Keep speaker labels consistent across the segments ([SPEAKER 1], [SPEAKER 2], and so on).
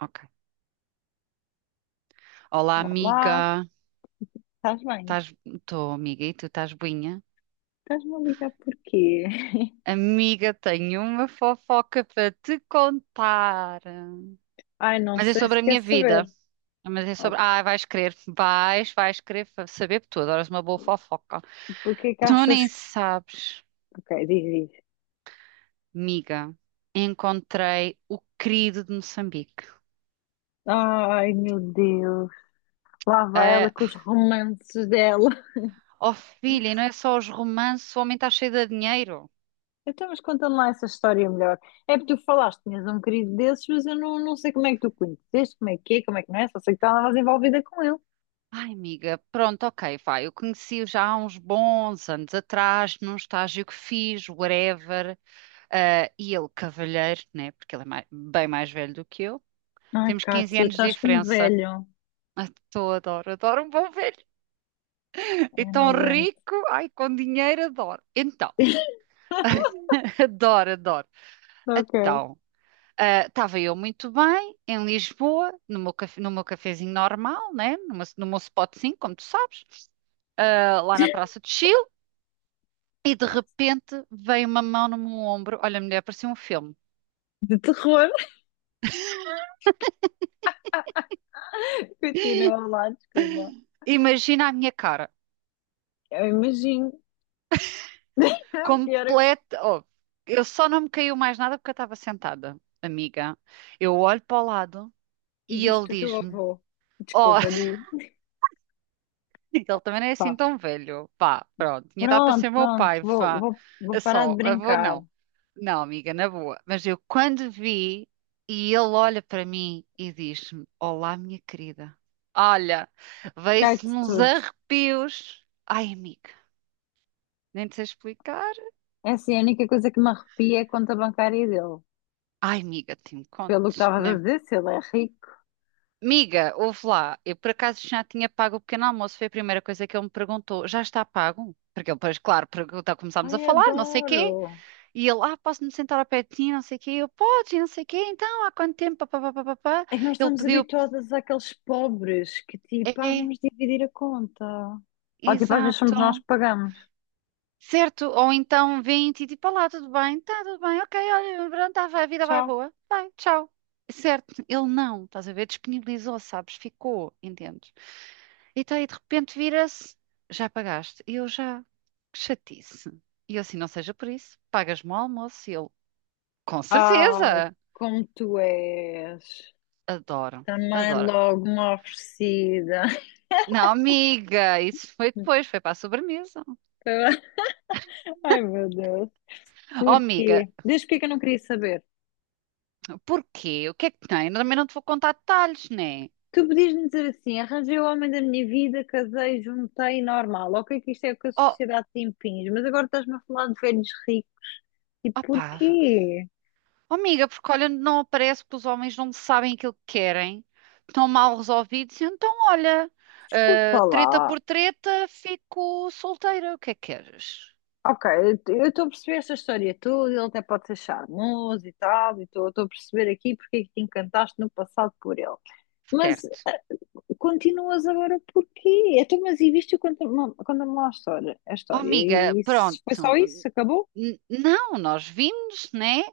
[SPEAKER 1] Ok. Olá,
[SPEAKER 2] Olá,
[SPEAKER 1] amiga.
[SPEAKER 2] estás bem?
[SPEAKER 1] Estás... Estou, amiga, e tu estás boinha?
[SPEAKER 2] Estás-me a ligar porquê?
[SPEAKER 1] Amiga, tenho uma fofoca para te contar.
[SPEAKER 2] Ai, não
[SPEAKER 1] Mas é
[SPEAKER 2] sei se
[SPEAKER 1] sobre a
[SPEAKER 2] quer
[SPEAKER 1] minha vida.
[SPEAKER 2] saber.
[SPEAKER 1] Mas é
[SPEAKER 2] Oh,
[SPEAKER 1] sobre. Ah, vais querer. Vais querer saber porque tu. Adoras uma boa fofoca.
[SPEAKER 2] porque é que
[SPEAKER 1] Tu
[SPEAKER 2] achas
[SPEAKER 1] nem
[SPEAKER 2] que.
[SPEAKER 1] sabes,
[SPEAKER 2] Ok, diz, diz.
[SPEAKER 1] amiga. Encontrei o querido de Moçambique.
[SPEAKER 2] Ai, meu Deus, lá vai ela
[SPEAKER 1] Ah,
[SPEAKER 2] com os romances dela.
[SPEAKER 1] oh, filha, e não é só os romances, o homem está cheio de dinheiro.
[SPEAKER 2] Então, mas conta-me lá essa história melhor. É porque tu falaste, tinhas um querido desses, mas eu não, não sei como é que tu o conheceste, como é que é, como é que não é, só sei que estavas envolvida com ele.
[SPEAKER 1] Ai, amiga, pronto, ok, vai. Eu conheci-o já há uns bons anos atrás, num estágio que fiz, whatever, ah, e ele cavalheiro, né? Porque ele é bem mais velho do que eu.
[SPEAKER 2] Ai,
[SPEAKER 1] Temos 15
[SPEAKER 2] Kátia,
[SPEAKER 1] anos de
[SPEAKER 2] estás como
[SPEAKER 1] diferença.
[SPEAKER 2] velho.
[SPEAKER 1] Ah, tô, adoro, adoro um bom velho. E
[SPEAKER 2] Ai, não
[SPEAKER 1] tão
[SPEAKER 2] aguento.
[SPEAKER 1] rico, ai, com dinheiro, adoro. Então, adoro, adoro.
[SPEAKER 2] Ok.
[SPEAKER 1] Então, ah, estava eu muito bem em Lisboa, no meu, no meu cafezinho normal, né? Numa, no meu spotzinho, como tu sabes, ah, lá na Praça de Chile. E de repente veio uma mão no meu ombro. Olha, mulher, parecia um filme.
[SPEAKER 2] De terror. Continua lá, desculpa.
[SPEAKER 1] Imagina a minha cara.
[SPEAKER 2] Eu imagino. É o pior.
[SPEAKER 1] Completa. Oh, eu só não me caiu mais nada porque eu estava sentada, amiga. Eu olho para o lado
[SPEAKER 2] E
[SPEAKER 1] e ele
[SPEAKER 2] viste o teu
[SPEAKER 1] diz-me:
[SPEAKER 2] avô.
[SPEAKER 1] Oh,
[SPEAKER 2] Desculpa, digo.
[SPEAKER 1] ele também não é assim
[SPEAKER 2] Pá,
[SPEAKER 1] tão velho. Pá, pronto. Tinha dado para
[SPEAKER 2] Pronto,
[SPEAKER 1] ser meu
[SPEAKER 2] pronto.
[SPEAKER 1] pai.
[SPEAKER 2] Vou,
[SPEAKER 1] Pá.
[SPEAKER 2] vou, vou
[SPEAKER 1] É
[SPEAKER 2] parar de
[SPEAKER 1] só, avô
[SPEAKER 2] brincar.
[SPEAKER 1] não. Não, amiga, na boa. Mas eu quando vi e ele olha para mim e diz-me: Olá, minha querida. Olha, veio-se-me
[SPEAKER 2] Cai-te
[SPEAKER 1] uns
[SPEAKER 2] tudo.
[SPEAKER 1] arrepios. Ai, amiga, nem te sei explicar.
[SPEAKER 2] É assim, a única coisa que me arrepia é a conta bancária dele.
[SPEAKER 1] Ai, amiga, te me
[SPEAKER 2] Pelo que
[SPEAKER 1] contes,
[SPEAKER 2] estavas a
[SPEAKER 1] né?
[SPEAKER 2] dizer, se ele é rico.
[SPEAKER 1] Amiga, ouve lá, eu por acaso já tinha pago o pequeno almoço, foi a primeira coisa que ele me perguntou. Já está pago? Porque ele, pois, claro, pergunta, começámos a
[SPEAKER 2] Ai,
[SPEAKER 1] falar, não sei quê,
[SPEAKER 2] adoro.
[SPEAKER 1] e ele, ah, posso-me sentar ao pé de ti, não sei quê, eu, podes, e não sei quê, então, há quanto tempo, pá, pá, pá, pá, pá.
[SPEAKER 2] É que nós
[SPEAKER 1] Ele
[SPEAKER 2] estamos
[SPEAKER 1] pediu,
[SPEAKER 2] habituadas àqueles pobres que tipo,
[SPEAKER 1] é.
[SPEAKER 2] vamos dividir a conta. Ou tipo, às vezes somos nós que
[SPEAKER 1] Exato.
[SPEAKER 2] pagamos.
[SPEAKER 1] Certo, ou então 20 e tipo, olá, tudo bem? Está tudo bem, ok, olha, pronto, tá, vai, a vida vai
[SPEAKER 2] Tchau.
[SPEAKER 1] boa, vai, tchau. Certo, ele não, estás a ver, disponibilizou, sabes, ficou, entendes? Então aí de repente vira-se, já pagaste, e eu já, que chatice. E eu assim, não seja por isso, pagas-me o almoço, e ele, com
[SPEAKER 2] Ai,
[SPEAKER 1] certeza,
[SPEAKER 2] como tu és.
[SPEAKER 1] adoro,
[SPEAKER 2] Também
[SPEAKER 1] adoro.
[SPEAKER 2] logo uma oferecida.
[SPEAKER 1] Não, amiga, isso foi depois, foi para a sobremesa.
[SPEAKER 2] Ai, meu Deus.
[SPEAKER 1] Oh, amiga,
[SPEAKER 2] Porquê? Desde porque é que eu não queria saber?
[SPEAKER 1] porquê? O que é que tem? Eu também não te vou contar detalhes, né?
[SPEAKER 2] Tu podias-me dizer assim, arranjei o homem da minha vida, casei, juntei, normal. Ok, que isto é o que a
[SPEAKER 1] Oh,
[SPEAKER 2] sociedade te impinge, mas agora estás-me a falar de velhos ricos. E
[SPEAKER 1] opá,
[SPEAKER 2] porquê?
[SPEAKER 1] oh, amiga, porque olha, não aparece que os homens não sabem aquilo que querem, estão mal resolvidos, e então olha, ah,
[SPEAKER 2] Desculpa
[SPEAKER 1] treta
[SPEAKER 2] lá.
[SPEAKER 1] por treta, fico solteira, o que é que queres?
[SPEAKER 2] Ok, eu estou a perceber esta história toda, ele até pode ser charmoso e tal, e estou a perceber aqui porque é que te encantaste no passado por ele. Mas
[SPEAKER 1] Certo.
[SPEAKER 2] continuas agora porquê? Então, mas e viste quando me lá a história? A
[SPEAKER 1] Oh,
[SPEAKER 2] história.
[SPEAKER 1] amiga,
[SPEAKER 2] E isso, foi só
[SPEAKER 1] pronto,
[SPEAKER 2] isso? Acabou?
[SPEAKER 1] Não, nós vimos, né?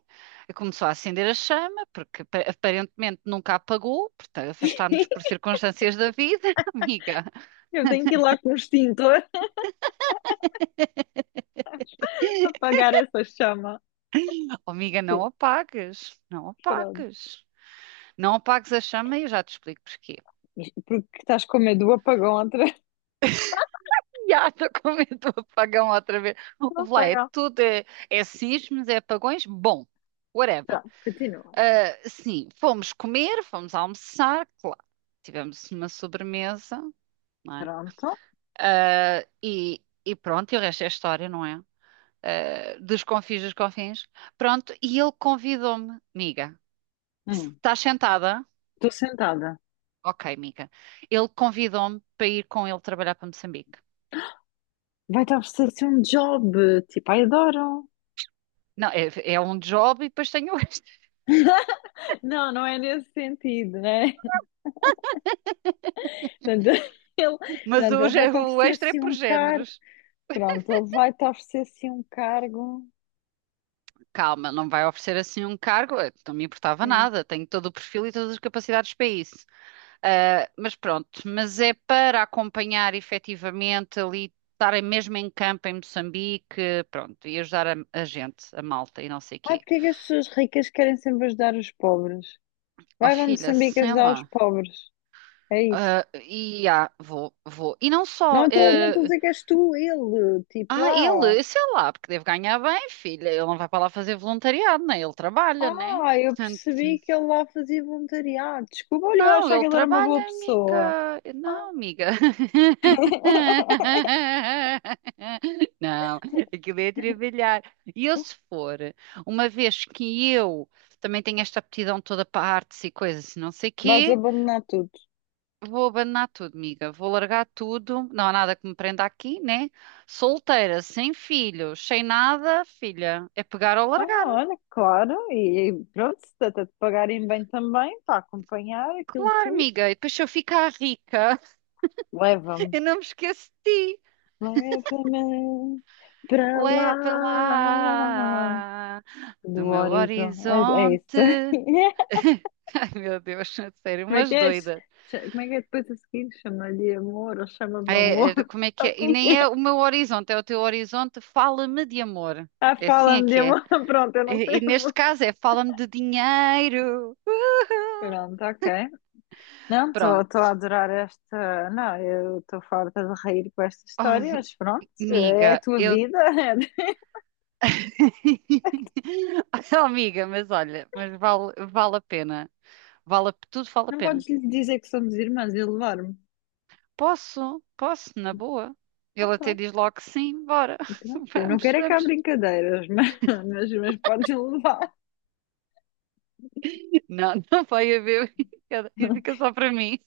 [SPEAKER 1] Começou a acender a chama, porque aparentemente nunca apagou, portanto, afastámos-nos por circunstâncias da vida, amiga.
[SPEAKER 2] Eu tenho que ir lá com o extintor apagar essa chama.
[SPEAKER 1] Oh, amiga, não
[SPEAKER 2] Sim,
[SPEAKER 1] apagues, não
[SPEAKER 2] pronto.
[SPEAKER 1] apagues. Não apagues a chama e eu já te explico porquê.
[SPEAKER 2] Isto porque estás com medo do apagão outra vez.
[SPEAKER 1] Já estou com medo do apagão outra vez.
[SPEAKER 2] Do
[SPEAKER 1] Ouve lá, é
[SPEAKER 2] apagão.
[SPEAKER 1] tudo, é, é sismos, é apagões, bom, whatever.
[SPEAKER 2] Pronto, continua.
[SPEAKER 1] Ah, sim, fomos comer, fomos almoçar, claro. Tivemos uma sobremesa, não é?
[SPEAKER 2] Pronto.
[SPEAKER 1] Ah, e pronto, e o resto é história, não é? Ah, dos confins dos confins. Pronto, e ele convidou-me, amiga, se
[SPEAKER 2] Hum,
[SPEAKER 1] estás sentada?
[SPEAKER 2] estou sentada.
[SPEAKER 1] Ok, amiga. Ele convidou-me para ir com ele trabalhar para Moçambique.
[SPEAKER 2] Vai te oferecer um job. Tipo, ai, adoro.
[SPEAKER 1] Não, é, é um job e depois tem o extra.
[SPEAKER 2] Não, não é nesse sentido, né? Portanto, ele,
[SPEAKER 1] Mas
[SPEAKER 2] portanto,
[SPEAKER 1] o,
[SPEAKER 2] ele vai te
[SPEAKER 1] o
[SPEAKER 2] oferecer
[SPEAKER 1] extra é
[SPEAKER 2] assim
[SPEAKER 1] por
[SPEAKER 2] um cargo.
[SPEAKER 1] géneros.
[SPEAKER 2] Pronto, ele vai-te oferecer assim um cargo.
[SPEAKER 1] Calma, não vai oferecer assim um cargo. Não me importava
[SPEAKER 2] Sim.
[SPEAKER 1] nada. Tenho todo o perfil e todas as capacidades para isso. Ah, mas pronto, mas é para acompanhar efetivamente ali, estar mesmo em campo em Moçambique, pronto, e ajudar a gente, a malta e não sei o
[SPEAKER 2] Ai,
[SPEAKER 1] quê.
[SPEAKER 2] porque é que as pessoas ricas querem sempre ajudar os pobres?
[SPEAKER 1] Oh,
[SPEAKER 2] Vai para
[SPEAKER 1] filha,
[SPEAKER 2] Moçambique
[SPEAKER 1] sei
[SPEAKER 2] ajudar os
[SPEAKER 1] lá.
[SPEAKER 2] pobres. É isso.
[SPEAKER 1] Ah, e ah, vou, vou. E não
[SPEAKER 2] Não
[SPEAKER 1] só.
[SPEAKER 2] estou não estou a dizer que és tu, ele. Tipo
[SPEAKER 1] Ah,
[SPEAKER 2] lá.
[SPEAKER 1] ele, sei lá, porque deve ganhar bem, filha. Ele não vai para lá fazer voluntariado, né? Ele trabalha, né?
[SPEAKER 2] Ah, eu
[SPEAKER 1] Portanto,
[SPEAKER 2] percebi que ele lá fazia voluntariado. Desculpa, olha, eu
[SPEAKER 1] não,
[SPEAKER 2] achava
[SPEAKER 1] ele
[SPEAKER 2] que ele era uma boa
[SPEAKER 1] trabalha,
[SPEAKER 2] pessoa.
[SPEAKER 1] amiga.
[SPEAKER 2] Ah,
[SPEAKER 1] Não, amiga. Não, aquilo é trabalhar. E eu, se for, uma vez que eu também tenho esta aptidão toda para artes e coisas, e não sei
[SPEAKER 2] vais
[SPEAKER 1] quê,
[SPEAKER 2] abandonar tudo.
[SPEAKER 1] vou abandonar tudo, amiga. Vou largar tudo. Não há nada que me prenda aqui, né? Solteira, sem filhos, sem nada, filha. É pegar ou
[SPEAKER 2] Ah,
[SPEAKER 1] largar.
[SPEAKER 2] olha, claro. E pronto, se trata de pagarem bem também, para acompanhar aquilo
[SPEAKER 1] Claro,
[SPEAKER 2] tudo,
[SPEAKER 1] amiga. E depois se eu ficar rica,
[SPEAKER 2] leva-me.
[SPEAKER 1] eu não me esqueço de ti.
[SPEAKER 2] Leva-me para lá
[SPEAKER 1] Leva lá do
[SPEAKER 2] do
[SPEAKER 1] meu
[SPEAKER 2] horizonte. É, é
[SPEAKER 1] horizonte.
[SPEAKER 2] isso.
[SPEAKER 1] Ai, meu Deus, a sério,
[SPEAKER 2] Como é que
[SPEAKER 1] umas
[SPEAKER 2] é?
[SPEAKER 1] doidas.
[SPEAKER 2] Como é que é depois a seguir? Chama-lhe amor ou chama-me amor?
[SPEAKER 1] É, é, como é que
[SPEAKER 2] O
[SPEAKER 1] é?
[SPEAKER 2] que
[SPEAKER 1] E
[SPEAKER 2] é
[SPEAKER 1] nem
[SPEAKER 2] que
[SPEAKER 1] é
[SPEAKER 2] é?
[SPEAKER 1] o meu horizonte, é o teu horizonte. Fala-me de amor.
[SPEAKER 2] Ah,
[SPEAKER 1] É assim é
[SPEAKER 2] fala-me de
[SPEAKER 1] que é.
[SPEAKER 2] amor. Pronto, eu não
[SPEAKER 1] E
[SPEAKER 2] sei
[SPEAKER 1] neste
[SPEAKER 2] amor.
[SPEAKER 1] caso é fala-me de dinheiro.
[SPEAKER 2] Pronto, ok. Não,
[SPEAKER 1] Pronto.
[SPEAKER 2] estou a adorar esta. Não, eu estou farta de rir com esta
[SPEAKER 1] Oh,
[SPEAKER 2] história, mas pronto, é a
[SPEAKER 1] amiga,
[SPEAKER 2] tua
[SPEAKER 1] eu.
[SPEAKER 2] vida.
[SPEAKER 1] Oh, amiga, mas olha, mas vale, vale a pena. Vale, tudo vale a
[SPEAKER 2] Não
[SPEAKER 1] pena.
[SPEAKER 2] podes lhe dizer que somos irmãs e levar-me.
[SPEAKER 1] Posso, posso, na boa. Ele
[SPEAKER 2] Então,
[SPEAKER 1] até
[SPEAKER 2] pronto.
[SPEAKER 1] diz logo que sim, bora.
[SPEAKER 2] E pronto, eu não
[SPEAKER 1] Vamos,
[SPEAKER 2] quero é que há
[SPEAKER 1] vamos.
[SPEAKER 2] brincadeiras, mas podes levar.
[SPEAKER 1] Não, não vai haver. E fica só para mim.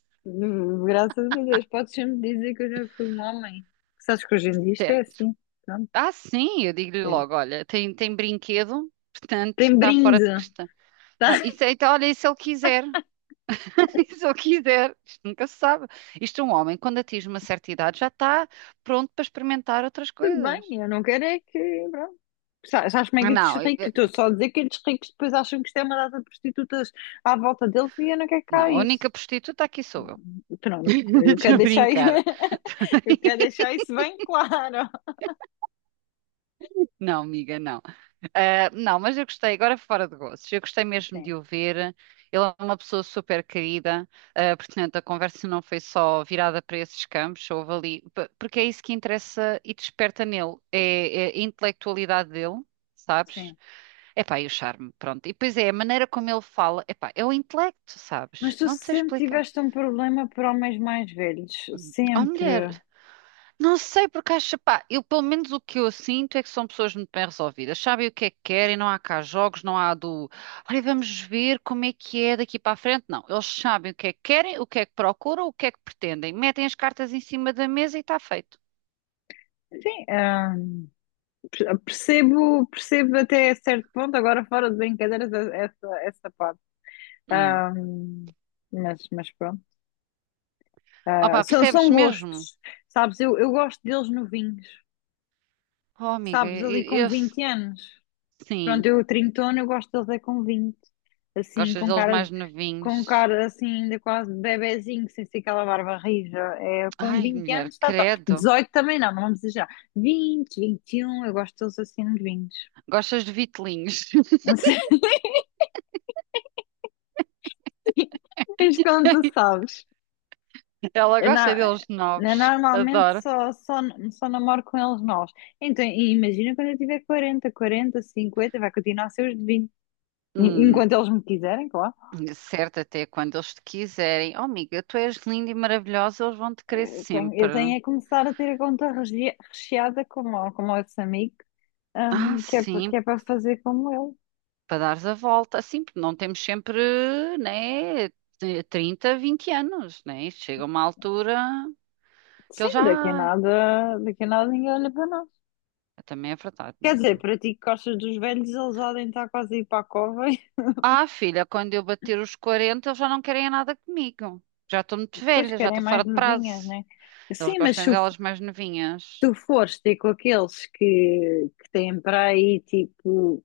[SPEAKER 2] Graças a Deus, podes sempre dizer que eu já fui um homem. Sabes que hoje em dia isto é
[SPEAKER 1] Certo.
[SPEAKER 2] assim. Pronto,
[SPEAKER 1] Ah, sim, eu digo-lhe logo,
[SPEAKER 2] é.
[SPEAKER 1] olha, tem, tem brinquedo, portanto,
[SPEAKER 2] Tem
[SPEAKER 1] está fora de
[SPEAKER 2] brinde,
[SPEAKER 1] questão.
[SPEAKER 2] tá?
[SPEAKER 1] Não, isso, então, olha, e se ele quiser? Se eu quiser, isto nunca se sabe. Isto é um homem, quando atinge uma certa idade, já está pronto para experimentar outras
[SPEAKER 2] Tudo bem,
[SPEAKER 1] coisas.
[SPEAKER 2] eu não quero é que. Pronto. Sabes como é
[SPEAKER 1] Ah,
[SPEAKER 2] que
[SPEAKER 1] não,
[SPEAKER 2] estes ricos? Estou só a dizer que estes ricos depois acham que isto é uma data de prostitutas à volta deles e eu não quero cá
[SPEAKER 1] não, a
[SPEAKER 2] isso.
[SPEAKER 1] única prostituta aqui sou eu.
[SPEAKER 2] Pronto, eu
[SPEAKER 1] Estou
[SPEAKER 2] quero
[SPEAKER 1] a
[SPEAKER 2] deixar isso,
[SPEAKER 1] brincar.
[SPEAKER 2] eu quero deixar isso bem claro.
[SPEAKER 1] Não, amiga, não. Ah, não, mas eu gostei, agora fora de gostos, eu gostei mesmo de
[SPEAKER 2] Sim,
[SPEAKER 1] o ver. Ele é uma pessoa super querida, ah, portanto, a conversa não foi só virada para esses campos, houve ali, porque é isso que interessa e desperta nele, é, é a intelectualidade dele, sabes?
[SPEAKER 2] sim.
[SPEAKER 1] Epá, e o charme, pronto. E depois é a maneira como ele fala, epá, é o intelecto,
[SPEAKER 2] Mas
[SPEAKER 1] sabes?
[SPEAKER 2] tu
[SPEAKER 1] Não te sei
[SPEAKER 2] sempre
[SPEAKER 1] explicar.
[SPEAKER 2] tiveste um problema para homens mais velhos,
[SPEAKER 1] Hum. Oh,
[SPEAKER 2] sempre.
[SPEAKER 1] mulher. Não sei, porque acho, pá, eu pelo menos o que eu sinto é que são pessoas muito bem resolvidas, sabem o que é que querem, não há cá jogos, não há do, olha, vamos ver como é que é daqui para a frente. Não, eles sabem o que é que querem, o que é que procuram, o que é que pretendem, metem as cartas em cima da mesa e está feito.
[SPEAKER 2] Sim, percebo até certo ponto, agora fora de brincadeiras, essa parte.
[SPEAKER 1] Hum.
[SPEAKER 2] Ah, mas pronto. Ah,
[SPEAKER 1] Opa,
[SPEAKER 2] são,
[SPEAKER 1] percebes
[SPEAKER 2] são
[SPEAKER 1] mesmo?
[SPEAKER 2] gostos, sabes? Eu gosto deles novinhos,
[SPEAKER 1] Oh, amiga,
[SPEAKER 2] sabes? Ali com 20 anos. Pronto,
[SPEAKER 1] sim,
[SPEAKER 2] eu trintona eu gosto deles é com 20 assim,
[SPEAKER 1] gostas
[SPEAKER 2] com
[SPEAKER 1] deles
[SPEAKER 2] cara de,
[SPEAKER 1] mais
[SPEAKER 2] com
[SPEAKER 1] novinhos.
[SPEAKER 2] cara assim, ainda quase de bebezinho, sem ser aquela barba rija. É, com
[SPEAKER 1] Ai,
[SPEAKER 2] 20
[SPEAKER 1] mulher,
[SPEAKER 2] anos está top.
[SPEAKER 1] credo,
[SPEAKER 2] Dezoito também não, não vamos exagerar. 20, 21 eu gosto deles assim nos 20.
[SPEAKER 1] gostas de vitelinhos.
[SPEAKER 2] Não sei mas como tu sabes.
[SPEAKER 1] Ela
[SPEAKER 2] Eu,
[SPEAKER 1] gosta
[SPEAKER 2] na-
[SPEAKER 1] deles
[SPEAKER 2] eu
[SPEAKER 1] novos,
[SPEAKER 2] normalmente
[SPEAKER 1] adoro.
[SPEAKER 2] só namoro com eles novos. Então, e imagina quando eu tiver quarenta 50 vai continuar a ser os de 20.
[SPEAKER 1] Hum.
[SPEAKER 2] Enquanto eles me quiserem, claro.
[SPEAKER 1] Certo, até quando eles te quiserem. Oh, amiga, tu és linda e maravilhosa, eles vão te querer
[SPEAKER 2] Eu tenho, eu
[SPEAKER 1] sempre.
[SPEAKER 2] tenho é que começar a ter a conta recheada como esse amigo,
[SPEAKER 1] Ah,
[SPEAKER 2] que é, pa-
[SPEAKER 1] sim,
[SPEAKER 2] que é para fazer como ele.
[SPEAKER 1] para dares a volta. Assim, porque não temos sempre, né, 30, 20 anos, né? Chega uma altura que
[SPEAKER 2] Sim,
[SPEAKER 1] eles já.
[SPEAKER 2] daqui a nada ninguém olha para nós.
[SPEAKER 1] Ah, também é verdade,
[SPEAKER 2] Quer dizer,
[SPEAKER 1] amiga.
[SPEAKER 2] para ti que gostas dos velhos, eles podem estar quase a ir para a cova e
[SPEAKER 1] Ah, filha, quando eu bater os 40, eles já não querem nada comigo. Já estou muito
[SPEAKER 2] depois
[SPEAKER 1] velha, já
[SPEAKER 2] querem
[SPEAKER 1] estou
[SPEAKER 2] mais
[SPEAKER 1] fora de
[SPEAKER 2] novinhas,
[SPEAKER 1] prazo.
[SPEAKER 2] né?
[SPEAKER 1] Eles
[SPEAKER 2] Sim, mas se
[SPEAKER 1] gostam
[SPEAKER 2] f-
[SPEAKER 1] delas mais novinhas.
[SPEAKER 2] tu fores ter com aqueles que têm para aí tipo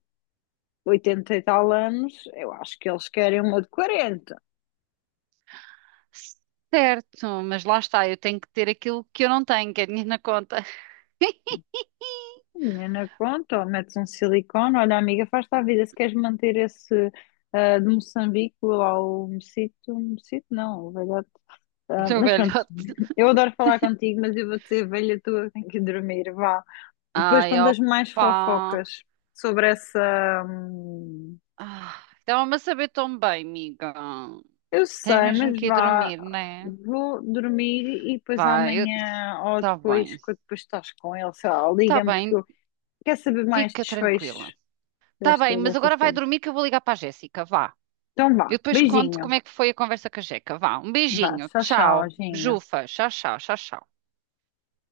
[SPEAKER 2] 80 e tal anos, eu acho que eles querem uma de 40.
[SPEAKER 1] Certo, mas lá está, eu tenho que ter aquilo que eu não tenho, que é dinheiro na conta.
[SPEAKER 2] Menina, conta, ou metes um silicone, olha, amiga, faz-te a vida. Se queres manter esse de Moçambique lá o Mocito, Mocito não, o velhote. ah,
[SPEAKER 1] Do
[SPEAKER 2] mas pronto,
[SPEAKER 1] velho.
[SPEAKER 2] eu adoro falar contigo, mas eu vou ser velha tua, tenho que dormir, vá. Depois
[SPEAKER 1] Ai,
[SPEAKER 2] contas mais
[SPEAKER 1] opa.
[SPEAKER 2] fofocas sobre essa. hum,
[SPEAKER 1] Ah, estava-me a saber tão bem, amiga.
[SPEAKER 2] eu
[SPEAKER 1] Tens
[SPEAKER 2] sei,
[SPEAKER 1] mesmo
[SPEAKER 2] mas
[SPEAKER 1] que ir
[SPEAKER 2] vá,
[SPEAKER 1] dormir, né?
[SPEAKER 2] vou dormir e depois
[SPEAKER 1] Vai, eu...
[SPEAKER 2] amanhã ou
[SPEAKER 1] tá
[SPEAKER 2] depois,
[SPEAKER 1] bem.
[SPEAKER 2] quando depois estás com ele, sei lá,
[SPEAKER 1] Tá
[SPEAKER 2] liga-me porque
[SPEAKER 1] bem,
[SPEAKER 2] eu quero saber mais
[SPEAKER 1] fica tranquila.
[SPEAKER 2] desfechos
[SPEAKER 1] Tá bem,
[SPEAKER 2] desta,
[SPEAKER 1] mas
[SPEAKER 2] desta
[SPEAKER 1] agora vai
[SPEAKER 2] história.
[SPEAKER 1] dormir que eu vou ligar para a Jéssica, vá.
[SPEAKER 2] Então vá.
[SPEAKER 1] Eu depois conto
[SPEAKER 2] Beijinho.
[SPEAKER 1] como é que foi a conversa com a Jeca, vá. Um
[SPEAKER 2] Vá.
[SPEAKER 1] beijinho,
[SPEAKER 2] Tchau, tchau,
[SPEAKER 1] tchau.
[SPEAKER 2] Ginho.
[SPEAKER 1] Bejufa, tchau, tchau, tchau, tchau.